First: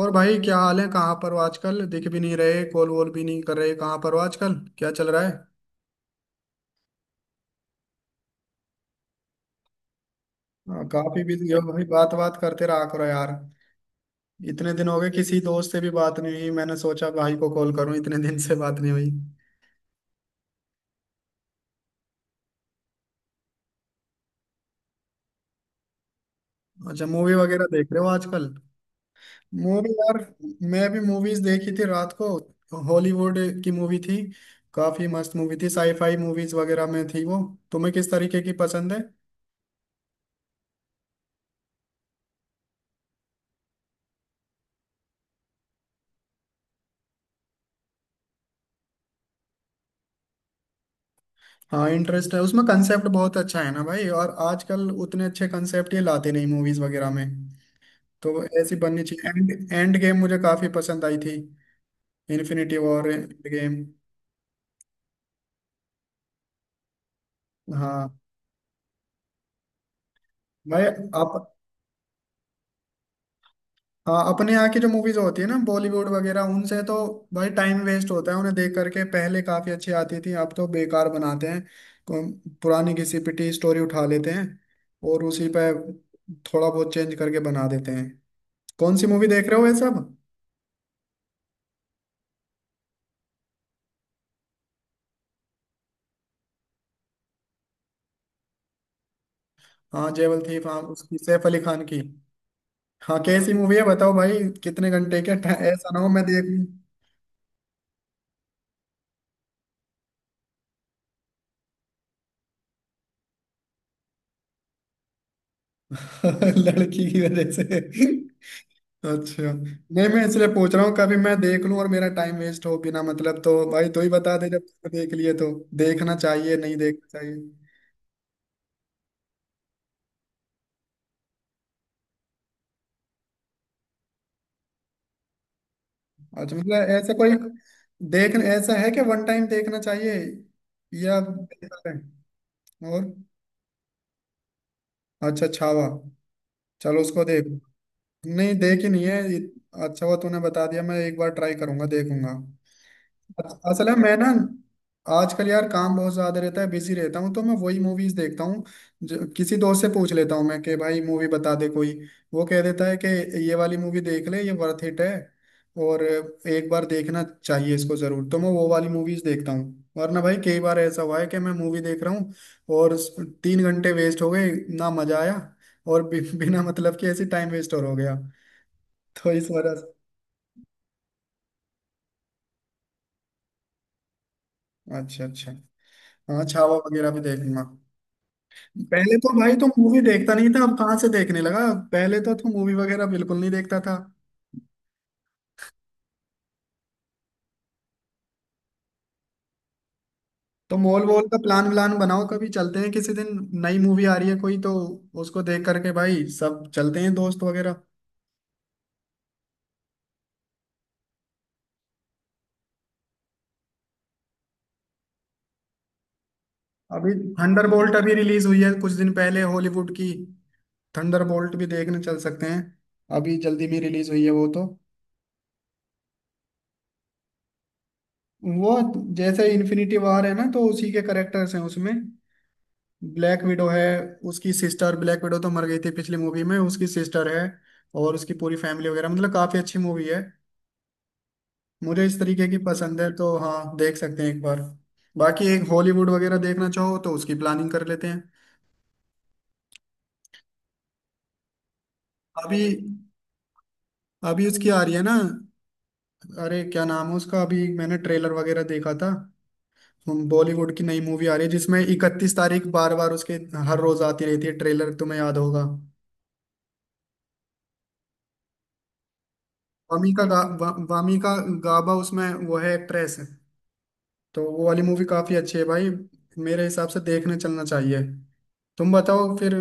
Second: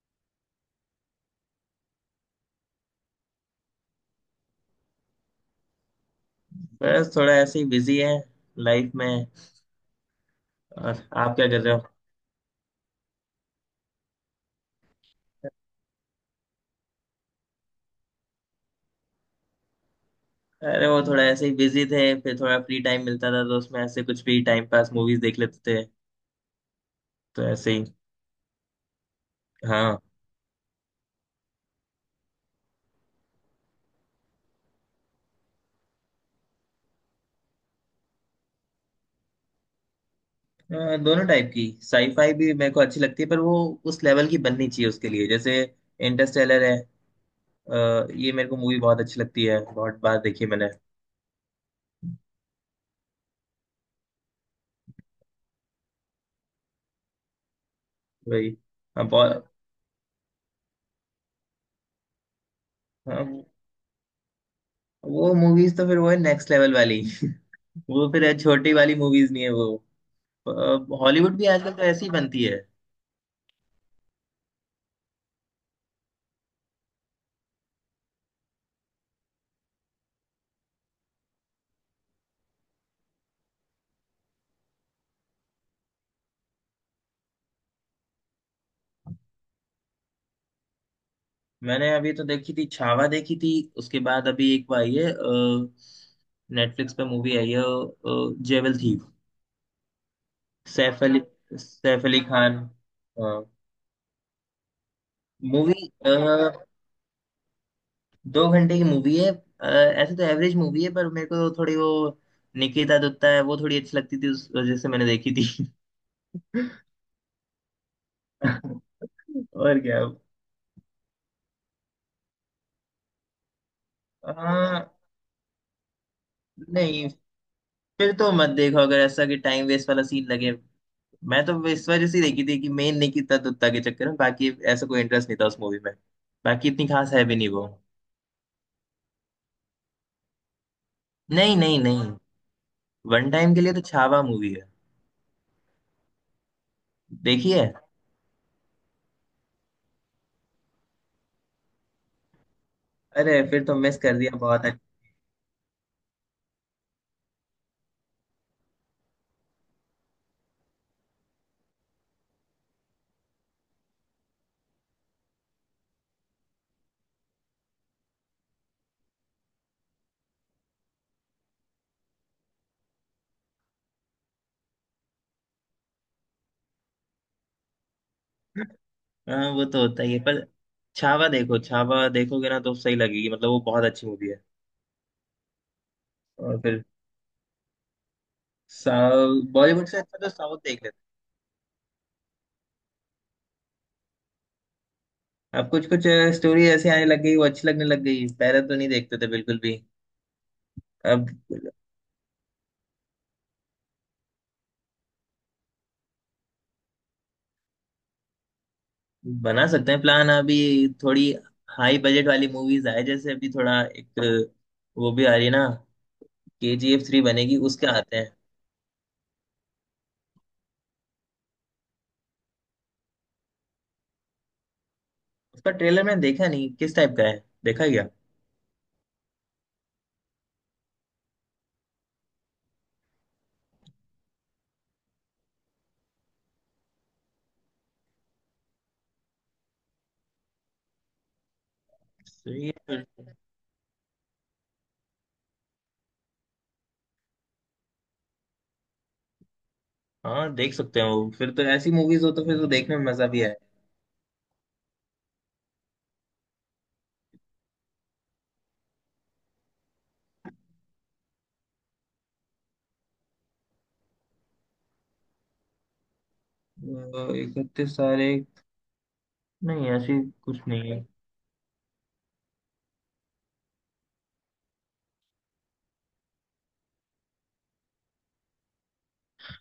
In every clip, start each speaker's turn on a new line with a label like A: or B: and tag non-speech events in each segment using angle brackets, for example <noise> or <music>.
A: और भाई क्या हाल है। कहाँ पर हो आजकल? दिख भी नहीं रहे, कॉल वॉल भी नहीं कर रहे। कहाँ पर हो आजकल? क्या चल रहा है?
B: बस थोड़ा ऐसे ही बिजी है लाइफ में।
A: हाँ,
B: और
A: काफी
B: आप क्या
A: बिजी हो
B: कर रहे हो?
A: भाई। बात बात करते रहा करो यार। इतने दिन हो गए किसी दोस्त से भी बात नहीं हुई, मैंने सोचा भाई को कॉल करूं, इतने दिन से बात नहीं हुई।
B: अरे वो थोड़ा ऐसे ही बिजी थे, फिर थोड़ा फ्री टाइम मिलता था तो उसमें ऐसे कुछ भी टाइम पास मूवीज देख लेते थे।
A: अच्छा, मूवी
B: तो
A: वगैरह
B: ऐसे ही।
A: देख रहे हो आजकल? मूवी
B: हाँ।
A: यार। मैं भी मूवीज देखी थी रात को, हॉलीवुड की मूवी थी। काफी मस्त मूवी थी, साईफाई मूवीज वगैरह में थी वो। तुम्हें किस तरीके की पसंद है?
B: दोनों टाइप की साईफाई भी मेरे को अच्छी लगती है, पर वो उस लेवल की बननी चाहिए उसके लिए। जैसे इंटरस्टेलर है। ये मेरे को मूवी बहुत अच्छी लगती है, बहुत बार देखी है मैंने।
A: हाँ, इंटरेस्ट है उसमें। कंसेप्ट बहुत अच्छा है ना भाई, और आजकल उतने अच्छे कंसेप्ट ये लाते नहीं मूवीज वगैरह में। तो
B: वही।
A: ऐसी बननी
B: अब
A: चाहिए।
B: बहुत।
A: एंड एंड गेम मुझे काफी पसंद आई थी। इन्फिनिटी वॉर,
B: हाँ,
A: एंड गेम।
B: वो मूवीज तो फिर वो है नेक्स्ट लेवल वाली। <laughs> वो
A: हाँ
B: फिर छोटी वाली मूवीज नहीं है वो।
A: भाई।
B: अ,
A: आप।
B: हॉलीवुड भी आजकल तो ऐसी ही बनती है।
A: हाँ, अपने यहाँ की जो मूवीज होती है ना बॉलीवुड वगैरह, उनसे तो भाई टाइम वेस्ट होता है उन्हें देख करके। पहले काफी अच्छी आती थी, अब तो बेकार बनाते हैं। पुरानी घिसी पिटी स्टोरी उठा लेते हैं, और उसी पे थोड़ा बहुत चेंज करके बना देते हैं। कौन सी मूवी देख रहे हो ये सब?
B: मैंने अभी तो देखी थी, छावा देखी थी। उसके बाद अभी एक वो आई है, नेटफ्लिक्स पे मूवी आई है, जेवल थीव।
A: हाँ, जेवल थी हाँ,
B: सैफ
A: उसकी
B: अली
A: सैफ अली खान की।
B: सैफ अली खान।
A: हाँ, कैसी मूवी है बताओ भाई। कितने घंटे के ऐसा
B: मूवी
A: ना हो मैं देख लूं।
B: 2 घंटे की मूवी है। ऐसे तो एवरेज मूवी है, पर मेरे को थोड़ी वो निकिता दत्ता है, वो थोड़ी अच्छी लगती थी, उस वजह से मैंने देखी थी।
A: <laughs> लड़की की वजह से।
B: <laughs>
A: अच्छा,
B: और क्या।
A: नहीं मैं इसलिए पूछ रहा हूँ कभी मैं देख लूं और मेरा टाइम वेस्ट हो बिना मतलब। तो भाई तू ही बता दे, जब
B: हाँ।
A: तूने देख लिए तो। देखना चाहिए, नहीं
B: नहीं,
A: देखना चाहिए?
B: फिर तो मत देखो अगर ऐसा कि टाइम वेस्ट वाला सीन लगे। मैं तो इस वजह से ही देखी थी कि मेन नहीं कितना दुत्ता के चक्कर में। बाकी ऐसा कोई इंटरेस्ट नहीं था उस मूवी में।
A: अच्छा
B: बाकी इतनी
A: मतलब ऐसा
B: खास है
A: कोई।
B: भी नहीं वो।
A: देख ऐसा है कि वन टाइम देखना चाहिए या
B: नहीं नहीं
A: बेकार है?
B: नहीं।
A: और?
B: वन टाइम के लिए तो छावा मूवी है।
A: अच्छा छावा। चलो उसको देख।
B: देखिए।
A: नहीं देखी नहीं है अच्छा हुआ तूने बता दिया, मैं एक बार ट्राई करूंगा, देखूंगा।
B: अरे फिर तो
A: असल है
B: मिस
A: मैं
B: कर
A: ना
B: दिया, बहुत अच्छा।
A: आजकल यार काम बहुत ज्यादा रहता है, बिजी रहता हूँ, तो मैं वही मूवीज देखता हूँ, किसी दोस्त से पूछ लेता हूँ मैं कि भाई मूवी बता दे कोई। वो कह देता है कि ये वाली मूवी देख ले, ये वर्थ इट है, और एक बार देखना चाहिए इसको जरूर, तो मैं वो वाली मूवीज देखता हूँ। वरना भाई कई बार ऐसा हुआ है कि मैं मूवी देख रहा हूँ और 3 घंटे वेस्ट हो गए, ना मजा आया, और बिना मतलब कि ऐसे टाइम वेस्ट और हो गया। तो
B: हाँ,
A: इस
B: वो
A: वजह
B: तो
A: से।
B: होता ही है। पर छावा देखो, छावा देखोगे ना तो सही लगेगी, मतलब वो बहुत अच्छी मूवी है।
A: अच्छा अच्छा। हाँ,
B: और
A: छावा
B: फिर
A: वगैरह भी देखूंगा। पहले तो
B: साउथ।
A: भाई तू
B: बॉलीवुड से
A: मूवी
B: अच्छा तो
A: देखता नहीं
B: साउथ
A: था, अब
B: देख
A: कहाँ
B: लेते।
A: से देखने लगा? पहले तो तू मूवी वगैरह बिल्कुल नहीं देखता था।
B: अब कुछ कुछ स्टोरी ऐसी आने लग गई, वो अच्छी लगने लग गई, पहले तो नहीं देखते थे बिल्कुल भी।
A: तो मॉल वॉल
B: अब
A: का प्लान व्लान बनाओ कभी, चलते हैं किसी दिन। नई मूवी आ रही है कोई तो उसको देख करके भाई सब चलते हैं, दोस्त वगैरह।
B: बना सकते हैं प्लान। अभी थोड़ी हाई बजट वाली मूवीज आए, जैसे अभी थोड़ा एक वो भी आ रही है ना, के जी एफ
A: अभी
B: थ्री बनेगी, उसके
A: थंडरबोल्ट अभी
B: आते हैं।
A: रिलीज हुई है कुछ दिन पहले, हॉलीवुड की। थंडरबोल्ट भी देखने चल सकते हैं, अभी जल्दी में रिलीज हुई है वो तो।
B: उसका ट्रेलर मैंने देखा नहीं, किस टाइप का है, देखा क्या?
A: वो जैसे इन्फिनिटी वॉर है ना, तो उसी के करेक्टर्स हैं उसमें। ब्लैक विडो है, उसकी सिस्टर। ब्लैक विडो तो मर गई थी पिछली मूवी में, उसकी सिस्टर है। और उसकी पूरी फैमिली वगैरह, मतलब काफी अच्छी मूवी है। मुझे इस तरीके की
B: सही है
A: पसंद
B: फिर
A: है,
B: तो।
A: तो हाँ देख सकते हैं एक बार। बाकी एक हॉलीवुड वगैरह देखना चाहो तो उसकी प्लानिंग कर लेते हैं।
B: हाँ देख सकते हैं, वो फिर तो ऐसी मूवीज हो तो फिर
A: अभी
B: तो देखने में मजा भी आए।
A: अभी उसकी आ रही है ना। अरे क्या नाम है उसका? अभी मैंने ट्रेलर वगैरह देखा था। बॉलीवुड की नई मूवी आ रही है जिसमें 31 तारीख, बार बार उसके हर रोज आती रहती है ट्रेलर, तुम्हें याद होगा।
B: 31 सारे। नहीं ऐसी कुछ नहीं है।
A: वामी का गाबा, उसमें वो है एक्ट्रेस। तो वो वाली मूवी काफी अच्छी है भाई, मेरे हिसाब से देखने चलना चाहिए। तुम बताओ फिर,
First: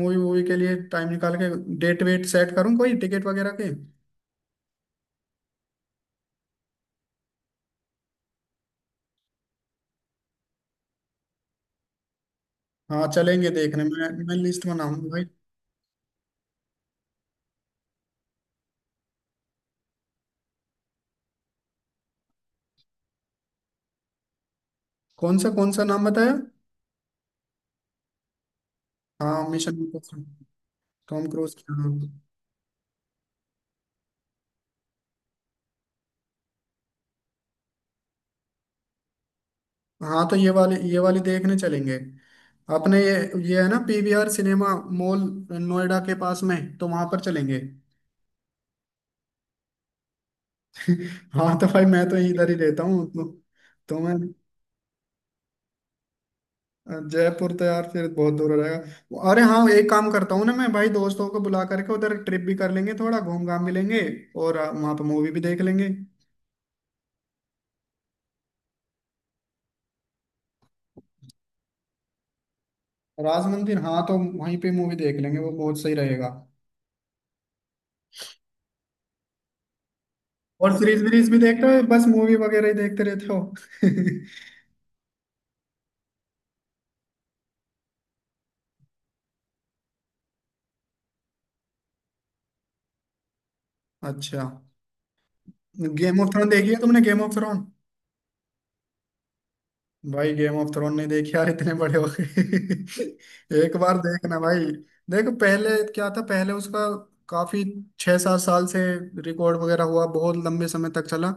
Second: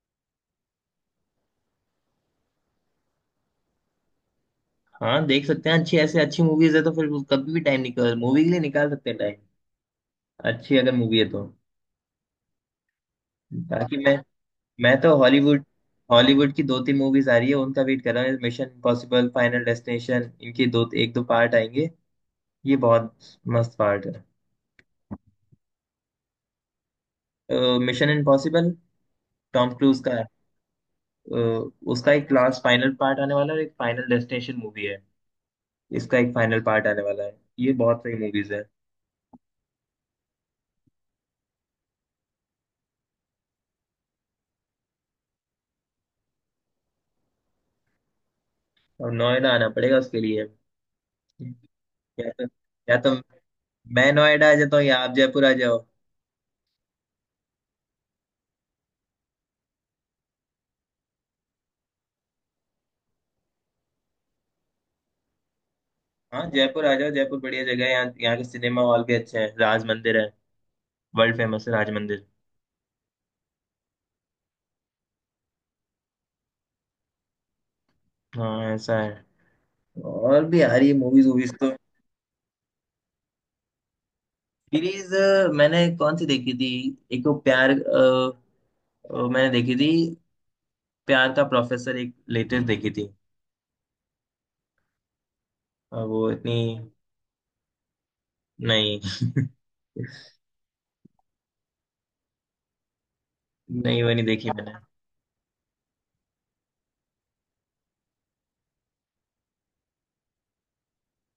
A: मूवी वूवी के लिए टाइम निकाल के डेट वेट सेट करूँ कोई टिकट वगैरह के।
B: हाँ देख सकते हैं, अच्छी ऐसी अच्छी मूवीज है तो फिर कभी भी टाइम निकाल, मूवी के लिए निकाल सकते हैं टाइम। अच्छी अगर मूवी है तो।
A: हाँ चलेंगे देखने,
B: ताकि
A: मैं
B: मैं
A: मैं लिस्ट
B: मैं
A: बनाऊंगा
B: तो
A: भाई।
B: हॉलीवुड, हॉलीवुड की दो तीन मूवीज आ रही है, उनका वेट कर रहा हूँ। मिशन इम्पॉसिबल, फाइनल डेस्टिनेशन, इनके दो एक दो पार्ट आएंगे। ये बहुत मस्त पार्ट है।
A: कौन सा नाम बताया?
B: मिशन इम्पॉसिबल,
A: हाँ, मिशन
B: टॉम क्रूज का।
A: इम्पॉसिबल। टॉम
B: अ,
A: क्रूज की, हाँ।
B: उसका एक लास्ट फाइनल पार्ट आने वाला है, और एक फाइनल डेस्टिनेशन मूवी है, इसका एक फाइनल पार्ट आने वाला है, ये बहुत सही मूवीज है।
A: हाँ तो ये वाली देखने चलेंगे, अपने ये है ना पीवीआर सिनेमा मॉल नोएडा के पास में, तो वहां पर चलेंगे।
B: और नोएडा आना पड़ेगा उसके लिए।
A: <laughs> हाँ, तो भाई मैं तो
B: या तो
A: इधर ही रहता
B: या
A: हूँ
B: तो
A: तो
B: मैं
A: मैं,
B: नोएडा आ जाता हूँ, या आप जयपुर आ जाओ।
A: जयपुर तो यार फिर बहुत दूर हो जाएगा। अरे हाँ, एक काम करता हूँ ना मैं भाई, दोस्तों को बुला करके उधर ट्रिप भी कर लेंगे, थोड़ा घूम घाम भी लेंगे और वहाँ पे मूवी भी देख लेंगे।
B: हाँ जयपुर आ जाओ, जयपुर बढ़िया जगह है, यहाँ यहाँ के सिनेमा हॉल भी अच्छे हैं, राज मंदिर है, वर्ल्ड फेमस है राज मंदिर।
A: राज मंदिर, हाँ तो वहीं पे मूवी देख लेंगे, वो बहुत सही रहेगा।
B: हाँ ऐसा है। और भी आ
A: और
B: रही है
A: सीरीज
B: मूवीज
A: वीरीज भी
B: वूवीज
A: देखते
B: तो।
A: हो या बस मूवी वगैरह ही देखते रहते हो? <laughs>
B: सीरीज, मैंने कौन सी देखी थी? एक तो प्यार मैंने देखी थी प्यार का प्रोफेसर, एक लेटेस्ट देखी थी।
A: अच्छा, गेम ऑफ
B: वो
A: थ्रोन
B: इतनी।
A: देखी है तुमने? Game of Throne.
B: नहीं
A: भाई, गेम ऑफ थ्रोन नहीं देखी यार, इतने बड़े हो गए। <laughs> एक बार
B: नहीं, वो नहीं
A: देखना
B: देखी
A: भाई।
B: मैंने।
A: देखो पहले क्या था, पहले उसका काफी 6 7 साल से रिकॉर्ड वगैरह हुआ, बहुत लंबे समय तक चला।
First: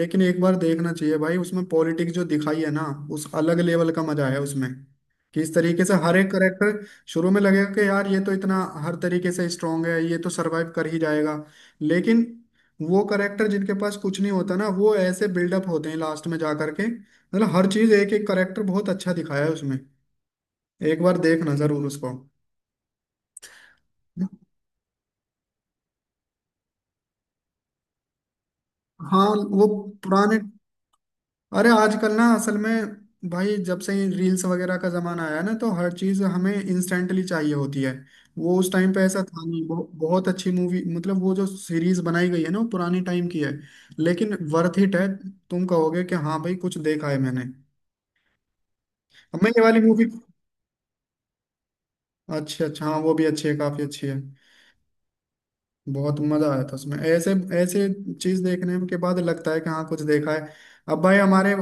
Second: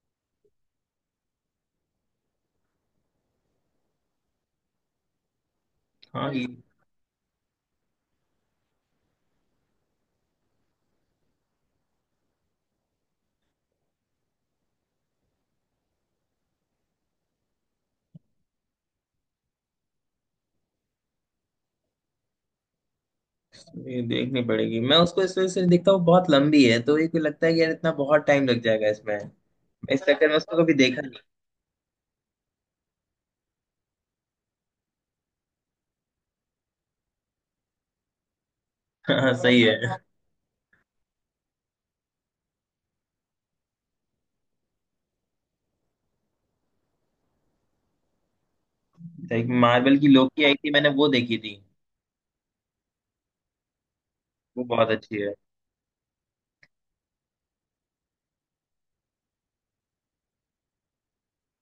A: लेकिन एक बार देखना चाहिए भाई, उसमें पॉलिटिक्स जो दिखाई है ना, उस अलग लेवल का मजा है उसमें। कि इस तरीके से हर एक
B: हाँ
A: करेक्टर शुरू में लगेगा कि यार ये तो इतना हर तरीके से स्ट्रांग है, ये तो सरवाइव कर ही जाएगा। लेकिन वो करेक्टर जिनके पास कुछ नहीं होता ना, वो ऐसे बिल्डअप होते हैं लास्ट में जा करके, मतलब हर चीज, एक एक करेक्टर बहुत अच्छा दिखाया है उसमें। एक बार देखना जरूर उसको।
B: ये देखनी पड़ेगी। मैं उसको इस वजह से नहीं देखता हूँ, बहुत लंबी है, तो ये को लगता है कि यार इतना बहुत टाइम लग जाएगा इसमें,
A: हाँ वो
B: इस चक्कर में
A: पुराने,
B: उसको कभी देखा नहीं।
A: अरे आजकल ना असल में भाई, जब से रील्स वगैरह का जमाना आया ना, तो हर चीज हमें इंस्टेंटली चाहिए होती है। वो उस टाइम पे
B: <laughs>
A: ऐसा
B: हाँ
A: था
B: सही
A: नहीं, बहु,
B: है।
A: बहुत अच्छी मूवी, मतलब वो जो सीरीज बनाई गई है ना, वो पुरानी टाइम की है लेकिन वर्थ इट है। तुम कहोगे कि हाँ भाई कुछ देखा है मैंने।
B: <laughs>
A: अब
B: एक
A: मैं ये वाली
B: मार्वल
A: मूवी,
B: की लोकी आई थी, मैंने वो देखी थी।
A: अच्छा अच्छा हाँ, वो भी अच्छी है, काफी अच्छी है।
B: वो बहुत अच्छी है।
A: बहुत मजा आया था उसमें, ऐसे ऐसे चीज देखने के बाद लगता है कि हाँ, कुछ देखा है। अब भाई हमारे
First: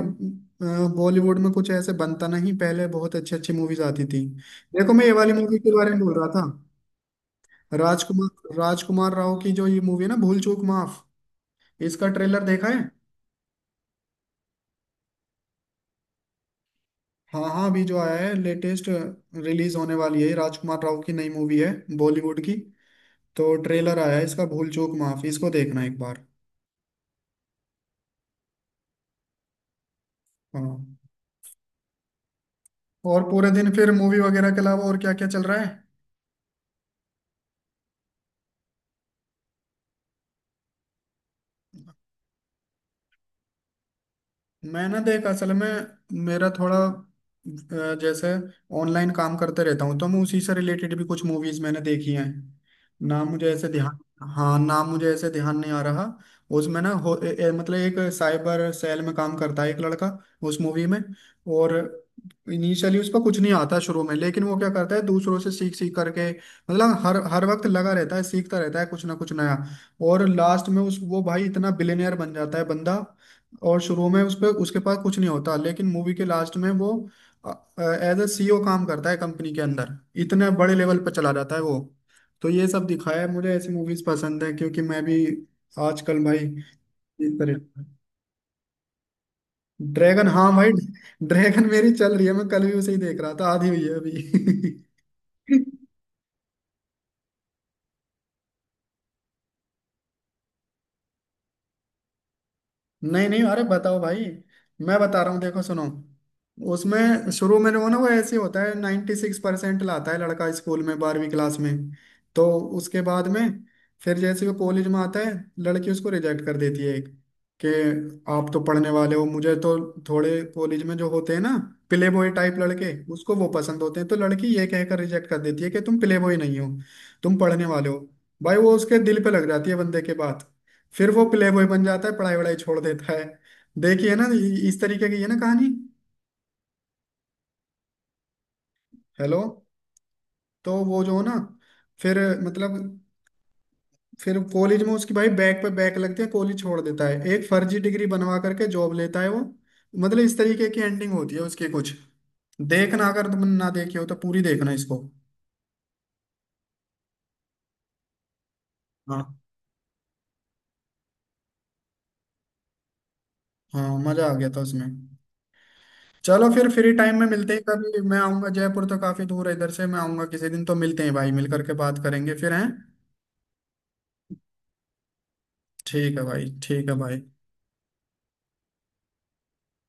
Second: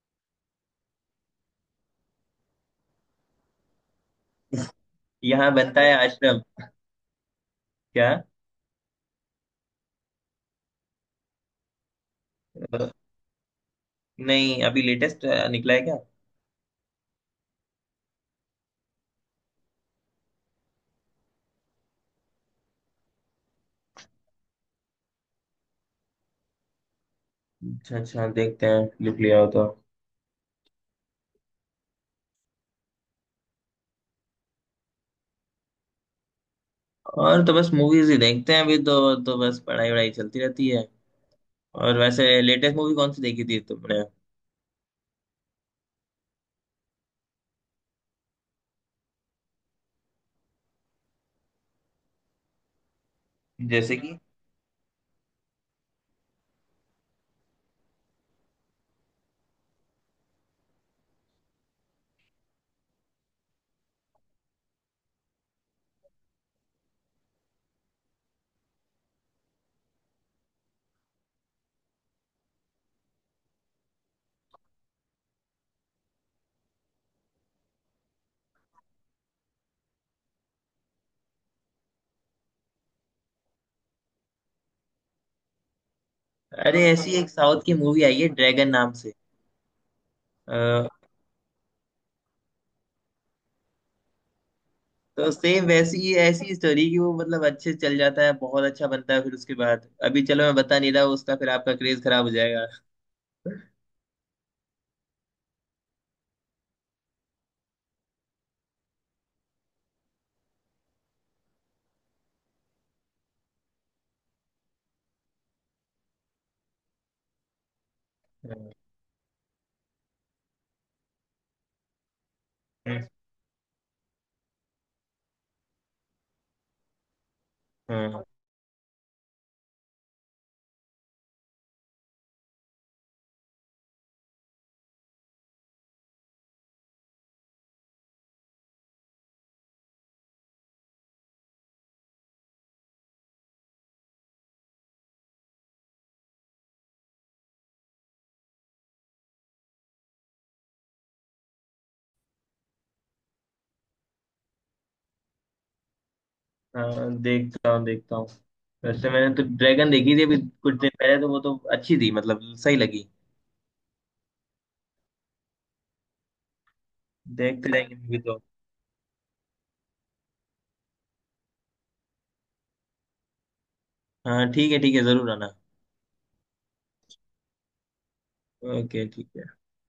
A: बॉलीवुड में कुछ ऐसे बनता नहीं, पहले बहुत अच्छी अच्छी मूवीज आती थी। देखो मैं ये वाली
B: यहाँ
A: मूवी के
B: बनता
A: बारे
B: है
A: में बोल रहा
B: आश्रम।
A: था,
B: क्या?
A: राजकुमार राजकुमार राव की जो ये मूवी है ना, भूल चूक माफ। इसका ट्रेलर देखा है?
B: अ, नहीं अभी लेटेस्ट निकला है क्या?
A: हाँ हाँ अभी जो आया है, लेटेस्ट रिलीज होने वाली है, राजकुमार राव की नई मूवी है, बॉलीवुड की। तो ट्रेलर आया है इसका, भूल चूक माफ, इसको देखना एक बार।
B: अच्छा अच्छा, देखते हैं, लिख लिया हो तो।
A: हाँ, और पूरे दिन फिर मूवी वगैरह के अलावा और क्या क्या चल रहा है?
B: और तो बस मूवीज ही देखते हैं अभी तो, बस पढ़ाई वढ़ाई चलती रहती है। और वैसे लेटेस्ट मूवी कौन सी देखी थी तुमने?
A: मैंने देख असल में, मेरा थोड़ा जैसे ऑनलाइन काम करते रहता हूँ, तो मैं उसी से रिलेटेड भी कुछ मूवीज मैंने देखी हैं। ना मुझे ऐसे
B: जैसे
A: ध्यान,
B: कि,
A: हाँ ना मुझे ऐसे ध्यान नहीं आ रहा। उसमें ना हो ए, ए, मतलब एक साइबर सेल में काम करता है एक लड़का उस मूवी में। और इनिशियली उस पर कुछ नहीं आता शुरू में, लेकिन वो क्या करता है, दूसरों से सीख सीख करके, मतलब हर हर वक्त लगा रहता है, सीखता रहता है कुछ ना कुछ नया। और लास्ट में उस, वो भाई इतना बिलियनियर बन जाता है बंदा। और शुरू में उस पे उसके पास कुछ नहीं होता, लेकिन मूवी के लास्ट में वो एज ए सीईओ काम करता है कंपनी के अंदर, इतने बड़े लेवल पर चला जाता है वो। तो ये सब दिखाया है, मुझे ऐसी मूवीज पसंद है क्योंकि मैं भी आजकल भाई
B: अरे ऐसी एक
A: इस
B: साउथ की
A: तरह।
B: मूवी आई है ड्रैगन नाम से।
A: ड्रैगन, हाँ भाई,
B: अ,
A: ड्रैगन मेरी चल रही है, मैं कल भी उसे ही देख रहा था, आधी हुई है अभी।
B: तो सेम
A: <laughs>
B: वैसी ही ऐसी स्टोरी कि वो मतलब अच्छे चल जाता है, बहुत अच्छा बनता है, फिर उसके बाद अभी चलो मैं बता नहीं रहा उसका, फिर आपका क्रेज खराब हो जाएगा।
A: नहीं नहीं, अरे बताओ भाई, मैं बता रहा हूँ देखो सुनो। उसमें शुरू में वो ना, वो ऐसे होता है, 96% लाता है लड़का स्कूल में 12वीं क्लास में। तो उसके बाद में फिर जैसे वो कॉलेज में आता है, लड़की उसको रिजेक्ट कर देती है एक, कि आप तो पढ़ने वाले हो, मुझे तो थोड़े कॉलेज में जो होते हैं ना प्ले बॉय टाइप लड़के उसको वो पसंद होते हैं, तो लड़की ये कहकर रिजेक्ट कर देती है कि तुम प्ले बॉय नहीं हो, तुम पढ़ने वाले हो।
B: हाँ
A: भाई वो उसके दिल पे लग जाती है बंदे के, फिर वो प्ले बॉय बन जाता है, पढ़ाई वढ़ाई छोड़ देता है। देखिए ना इस तरीके की है ना कहानी। हेलो। तो वो जो ना, फिर, मतलब, फिर कॉलेज में उसकी भाई बैक पे बैक लगती है, कॉलेज छोड़ देता है, एक फर्जी डिग्री बनवा करके जॉब लेता है वो। मतलब इस तरीके की एंडिंग होती है उसके कुछ। देखना अगर तुम ना देखे हो तो पूरी देखना इसको।
B: हाँ, देखता हूँ देखता हूँ। वैसे
A: हाँ,
B: मैंने तो ड्रैगन देखी थी अभी कुछ दिन पहले, तो वो तो अच्छी थी, मतलब सही लगी।
A: हाँ मजा आ गया था उसमें। चलो फिर फ्री टाइम में मिलते हैं
B: देखते रहेंगे
A: कभी, मैं
B: मूवी तो।
A: आऊंगा, जयपुर तो काफी दूर है इधर से। मैं आऊंगा किसी दिन तो मिलते हैं भाई, मिल करके बात करेंगे फिर हैं।
B: हाँ ठीक है ठीक है, जरूर आना।
A: ठीक है भाई, ठीक है भाई।
B: ओके ठीक है।